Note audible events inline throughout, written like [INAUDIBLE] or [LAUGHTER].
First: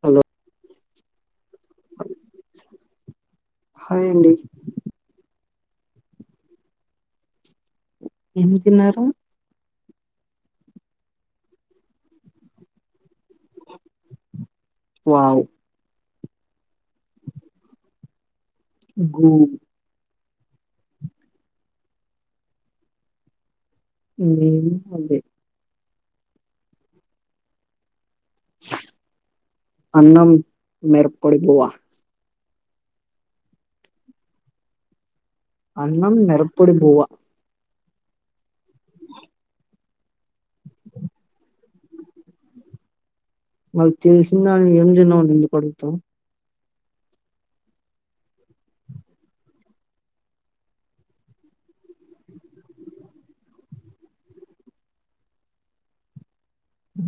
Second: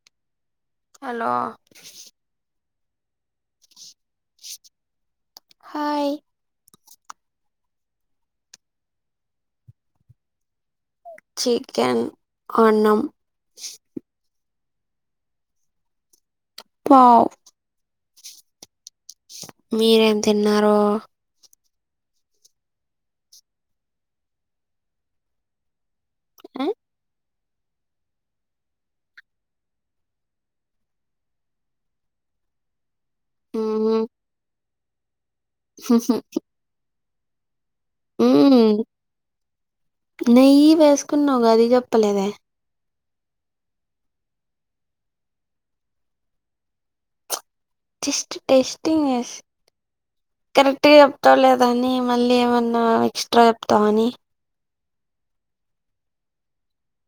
Hello hello హాయ్ండి hi ఏం తిన్నారు చికెన్ అన్నం వావ్ పావ్ గు మీరేం తిన్నారు అదే ఆ అన్నం మిరుపోడి బువ్వా మ్మ్ అన్నం హుహు మిరపోడి బువ్వ మ్ నెయ్యి వేసుకున్నావు కదా అది చెప్పలేదే మరి తెలిసిందానివి ఏం తిన్నావు అని ఎందుకు అడుగుతావు జస్ట్ టేస్టింగ్ చేస్తున్న కరెక్ట్గా చెప్తావా లేదా అని మళ్ళీ ఏమన్నా ఎక్స్ట్రా చెప్తావని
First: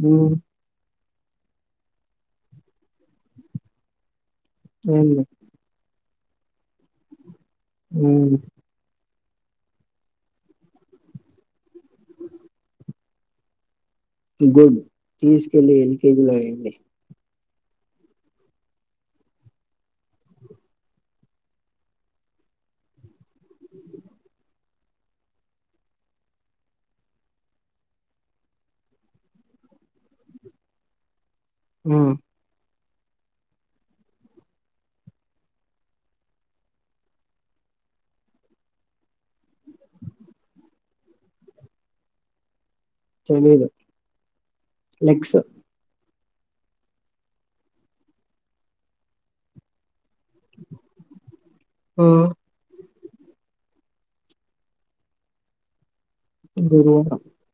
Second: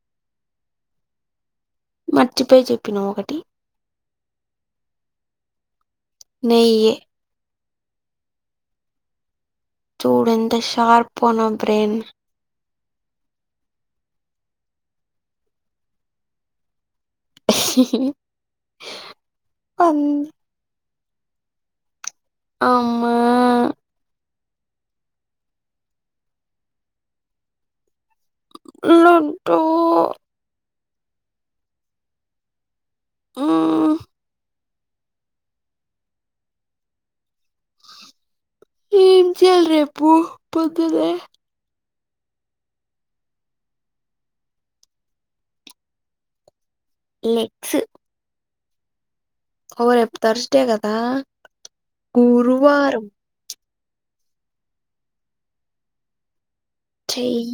ఉ మర్చిపోయి చెప్పినవ్ ఒకటి ఏం లే నెయ్యి ఉ చూడు ఎంత షార్పో నా బ్రెయిన్ గుడ్ తీసుకెళ్ళి ఎన్ని కేజీలో వెయ్యండి అ అమ్మ లడ్డూ ఉ ఊ ఏం చేయాల్ రేపు పొద్దున్నే తెలీదు లెగ్స్ లెగ్స్ ఓ రేప్పు తర్స్డే కదా మ్మ్ గురువారం గురు చేయ్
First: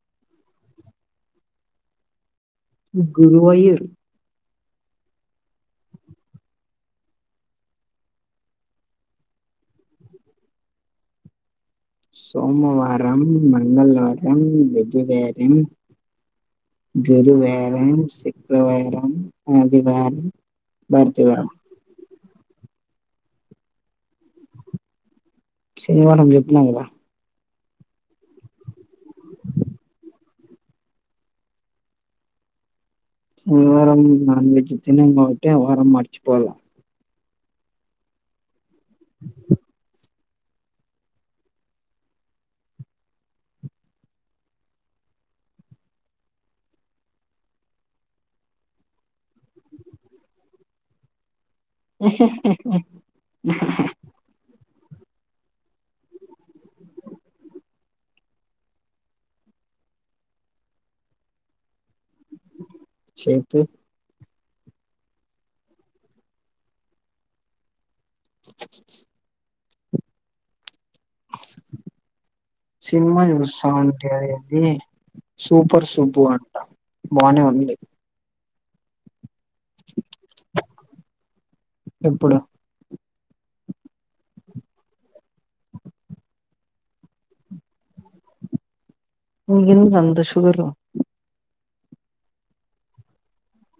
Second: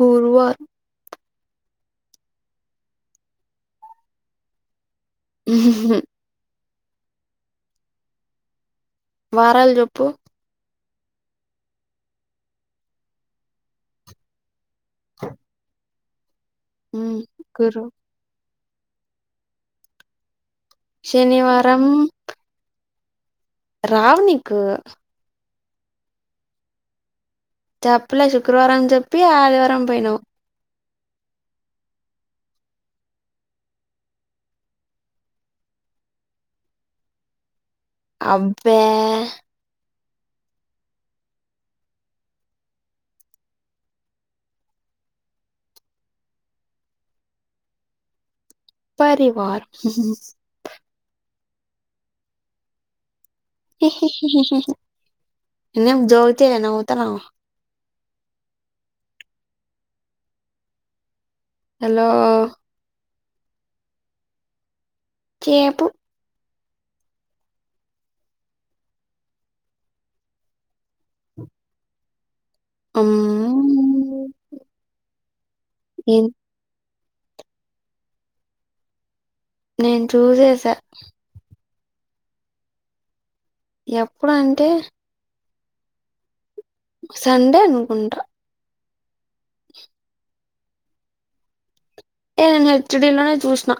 గురువార్ గురువైయూర్ ఉహు వారాలు చెప్పు సోమవారం మంగళవారం బుధవారం ఉమ్, గురు గురువారం శుక్రవారం ఆదివారం భారతివారం శనివారం రావు నీకు శనివారం చెప్పిన కదా చెప్పలే శుక్రవారం అని చెప్పి ఆదివారం పోయినావ్ బుధవారం నాన్ వెజ్ తిన్నాం కాబట్టి ఆ వారం మడిచిపోలే అబ్బే పరివార్ ఏ హే హే హే ఇ ఇ ఇదేమన్నా జోక్ నవ్వుతున్నావ్ హలో చెప్పు కేపు సినిమా చూస్తావా అంటే అమ్మ్. అది సూపర్ సుబ్బు ఏం- అంట బానే ఉంది నేను చూసేసా ఎప్పుడు ఎప్పుడు అంటే సండే అనుకుంటా నీకు ఎందుకు అంత షుగర్ ఏ నేను హెచ్ డి లోనే చూసిన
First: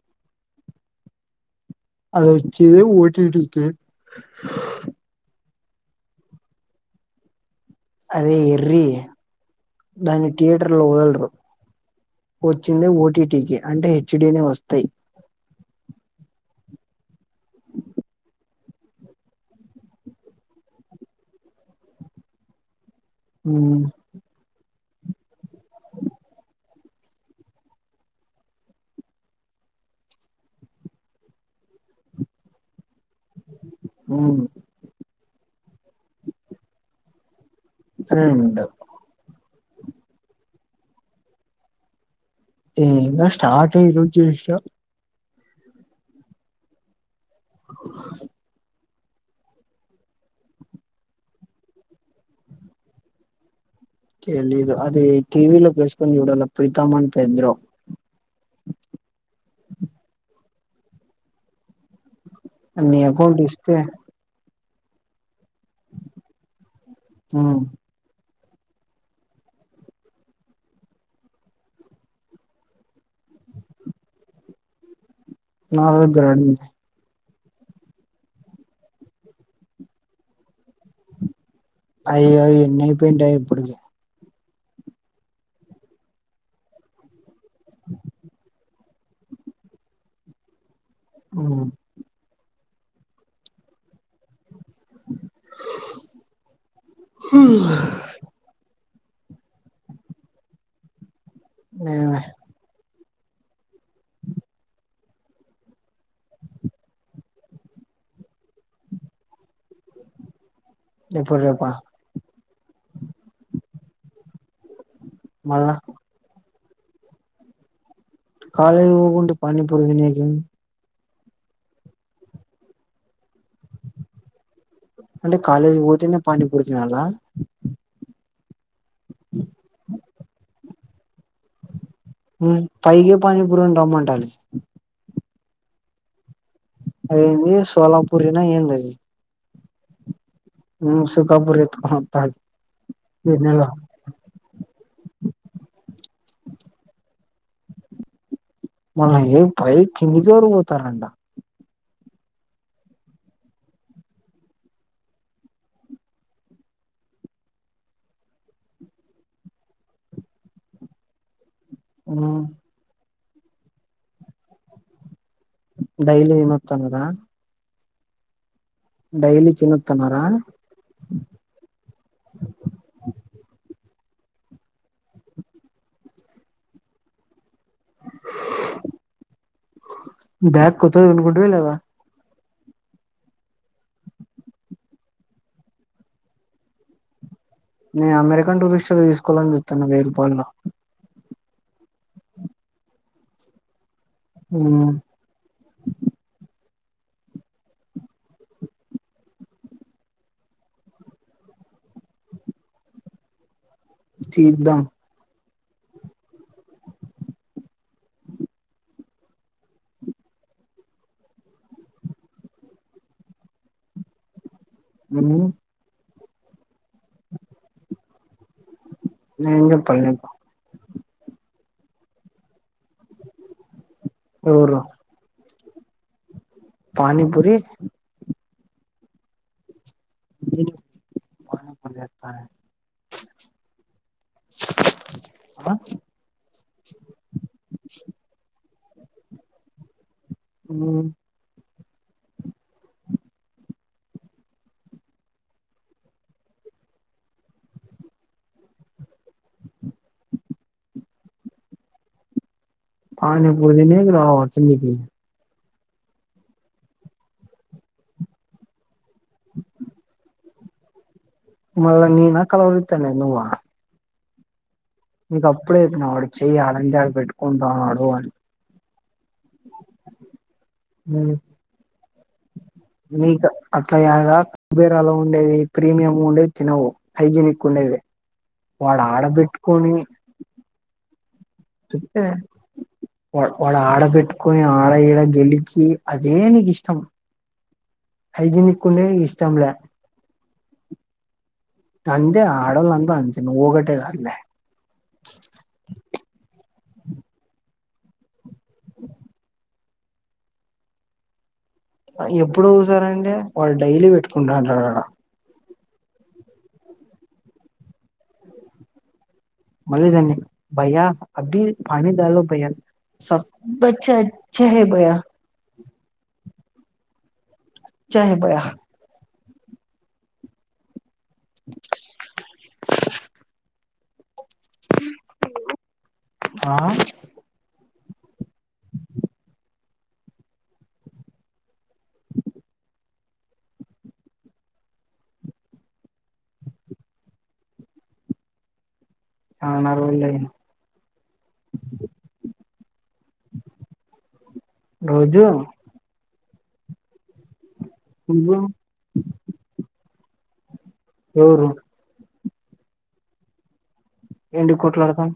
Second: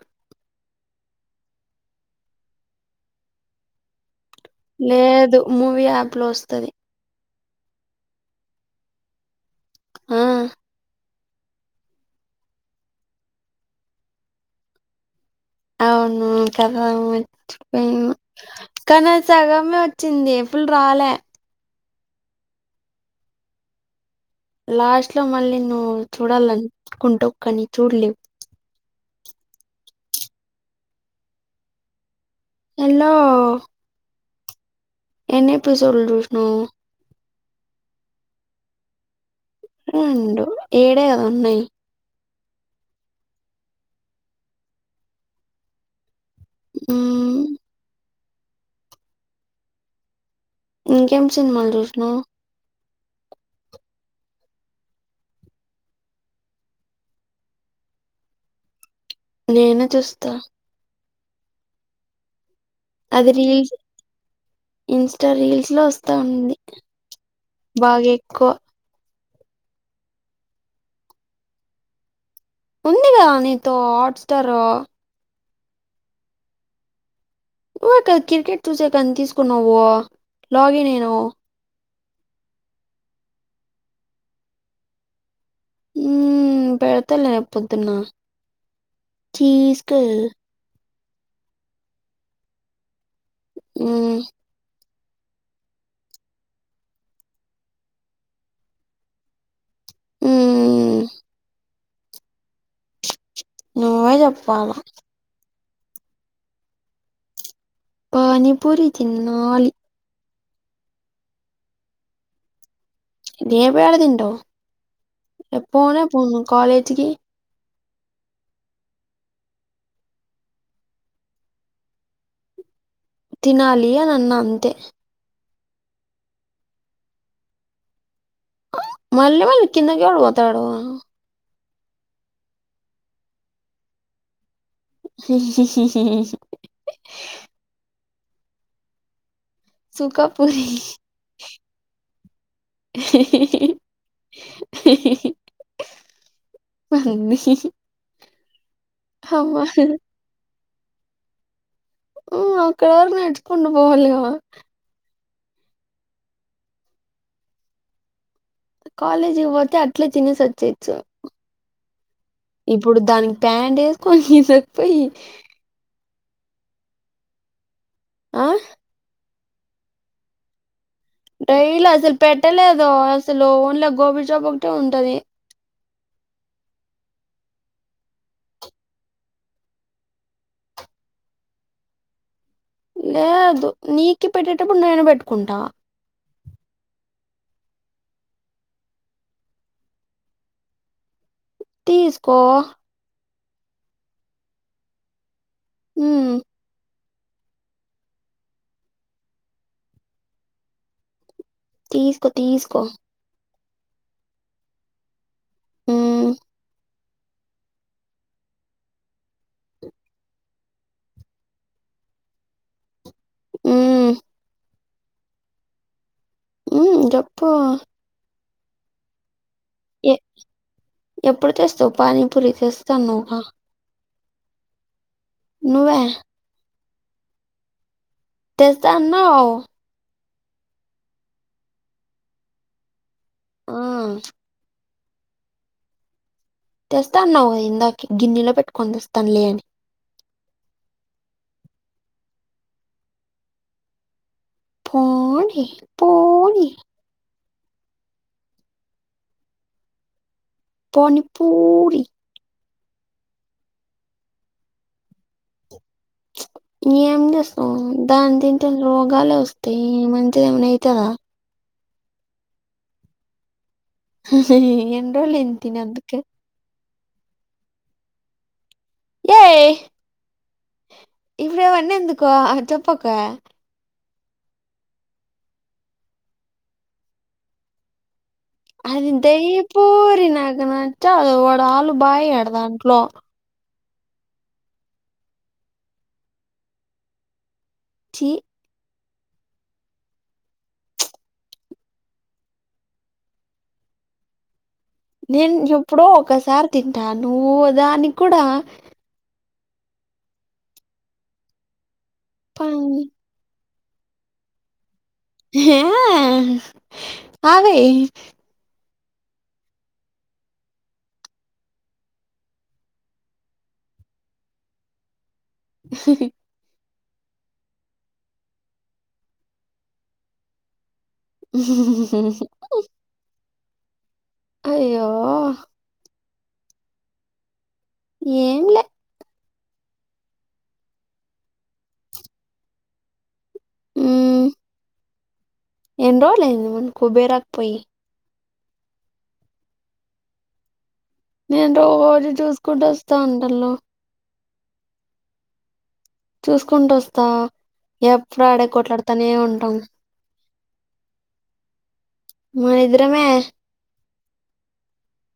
అది వచ్చేదే ఓటీటీకి లేదు మూవీ యాప్ లో వస్తది అదే ఎర్రి ఆ దాన్ని థియేటర్ లో వదలరు వచ్చింది ఓటీటీకి అంటే హెచ్ డీనే వస్తాయి అవును కదా మర్చిపోయాను కథ సగమే వచ్చింది ఫుల్లు రాలే ఉ లాస్ట్ లో మళ్ళీ నిన్ను చూడాల అనుకుంటూ కాని చూడలేవు హలో ఉ ఎన్ని ఎపిసోడ్లు చూసినవు రెండు ఉండు ఏడే కదా ఉండేది ఇంకా స్టార్ట్ అయింది వచ్చేసిన ఉ ఇంకేం సినిమాలు చూసినవ్ తెలియదు అది టీవీ లో వేసుకొని చూడాల ప్రీతా ఫైండ్ పేంద్ర నీనే చూస్తా నీ అది అకౌంట్ రీల్స్ ఇస్తే ఇన్స్టా రీల్స్ ఇంట్లో వస్తా ఉంది ఉమ్ బాగా ఎక్కువ ఉంది గా నీతో హాట్స్టారూ నా అగ్గర అన్ని ఆర్కే క్రికెట్ చూసేతన్కి తీస్కున్నావ్వు లాగిన్ అయినవూ అయ్ అయ్ ఎన్ని అయిపోయింటయి ఇప్పటికీ హామ్ పెడ్తలే పొద్దున్న ధీస్కెళ్ళు ఉ ఉమ్ హ ఉమ్ ఎమే నువ్వే చెప్పాల పనీపూరి తిన్నాలి ఇప్పుడ్ రేప ఎబాయల తింటావ్ ఎ మళ్ళా పోనే పోను కాలేజికి కాలేజ్ వోకుంటే పనిపూరి తినే తినాలి అని అన్న అంతే అంటే కాలేజీ వోతేనే పనిపూరి తినలా మళ్ళీ మళ్ళ కిందకెవాడు వోతాడూ ఉ పైకె పనిపురోని రమ్మంటాలే అదింది సోలంపూరినా ఏంది అది సుకా పురి సుఖాపూరి ఎత్తుకొని వత్తాడు గిన్నెలో పని మాల్ ఏం పై కిందికేవరు వోతారంట ఆ అక్కడ వర్కు నడ్చుకుంట పోవాలి గా కాలేజికి వోతే అట్లే తినేసి ఒచ్చేచ్చు ఆ ఇప్పుడు దానికి టైమ్ తీస్కొని ఇందక్ పోయి డైలీ విమత్ గదా ఆ డైలీ తినతిన్నారా డైలీ అసల్ పెట్టలేదు ఓన్లీ ఆ గోబీ షాప్ ఒక్టి ఉంటంది బ్యాగ్ కొత్తదికొనుకింటివ లేదా లేదు నీకి పెట్టేటప్పుడు నేను బెట్టుకుంటా నే అమెరికన్ టూరిస్టుగా తీస్కోవాలని జుతున్న వెయి రూపాలు తీస్కో ఉ ఉమ్ తీస్కో తీస్కో తీద్దాం ఉ ఊ ఉహు ఉ జప్పు నేగ్ డ్ ఎ ఎప్పుడు తెస్తావు్ పానీపూరి తెస్తాన్వగా ఎవరు నువ్వే పని పూరి తెస్తాన్నావ్ తిను పానీపూరి తెత ఆ అ తెస్తానున్నావ్వు ఇందాకే గిన్నెలో పెట్టుకొని తెస్తాను లే అని ఉ పోనీ పుని పనీపూరి పని పూరి తినేకి రావ కిందికి ఏమి చేస్తాం దాని తింటే రోగాలే వస్తాయి మంచిది ఏమన్నా ఐతదా మళ్ల్ నీనా నా కలవరితానే నువ్వ హ ఎన్ నీక్ అప్పుడే చెప్పిన వడు చెయ్యి యడంటే అడా పెట్టుకుంటున్నాడు అని ఎయ్ హ ఇపుడావన్నెందుకు అ చెప్ నికా అట్లా గా కుబేరాలో ఉండేది ప్రీమియంగ ఉండేది తినవు హైజనిక్ ఉండేది వాడు అది దయ ఆడబెట్టుకొని పూరి నాకు నాచదు వాడు ఆలు బయడుదంట్లో వాడు ఆడ పెట్టుకుని ఆడ ఈడ గెలికి అదే నీకు ఇష్టం చి హైజీనిక్ ఉండేది ఇష్టంలే అంతే ఆడూల్ అంత అంతే నువ్వు ఒకటే కాదు లే నేను ఎప్పుడో ఒకసారి తింటా నువ్దానికి కూడా పం- ఎప్పుడుఓసారంటే వాడ్ డైలీ పెట్టుకుంటు ఉంటాడు ఆడ హ అవి మళ్ళీ దాంని బయ్యా అభి పాని డాలో భైయా సబ్చ్చ అచ్చా హ బయ్య హ్మ్ హ్మ్ ఆచ హే బయా హ్మ్ హ్మ్ హ్మ్ అయ్యో ఆ ఏం ఆ ఎన్ రోళ్లయింది మన్ కుబేరాకిపోయి చానా రోజులైంది మేం రోజు చూసుకుంట వస్తా అంటన్నావ్ రోజూ చూసుకుంటూ వస్తా ఎప్పుడూ నువ్వు ఆడే కొట్లాడుతానే ఉంటాం ఎవరు మే ఇద్దరమే ఎందుకు కొట్లాడతాం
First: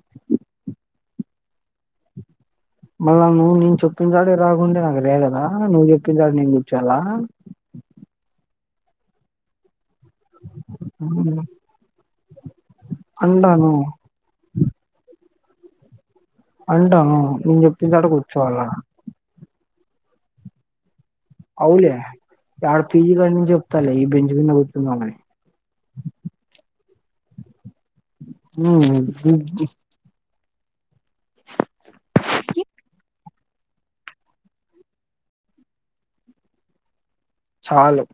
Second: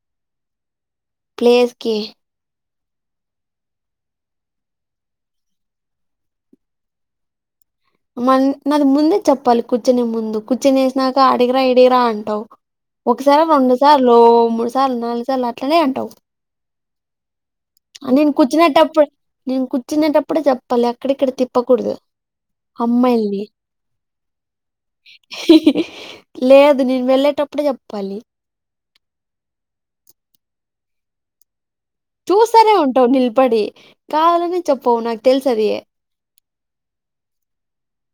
ప్లేస్ కి మళ్ళా నువ్వు నేను చెప్పిన కాడే రాకుండే నాకు రేగదా నువ్వు చెప్పిన కాడ నేను కూర్చోలా మన్ నాది ముందే చెప్పాలి కూర్చునే ముం కుచ్చునేసినాక ఆడగిరా ఈడగిరా అంటావు ఒకసారా అంటాను వంద సార్ లో మూడు సార్లు నాలుగు సార్లు అట్లనే అంటావు అంటాను నేను చెప్పిన కాడ నేను కూర్చోవాల కూర్చునేటప్పుడు నేను కూర్చునేటప్పుడే చెప్పాలి అక్కడిక్కడ తి ఔలే యాడ పి జీ లో నుంచి చెప్తాలే ఈ బెంచి మింద కూచుందాం అని లేదు నేను వెళ్ళేటప్పుడు చెప్పాలి [UNINTELLIGIBLE] చూస్తానే ఉంటావు నిల్పడి కావాలనే చెప్పవు నాకు తెలుసు అది చాలు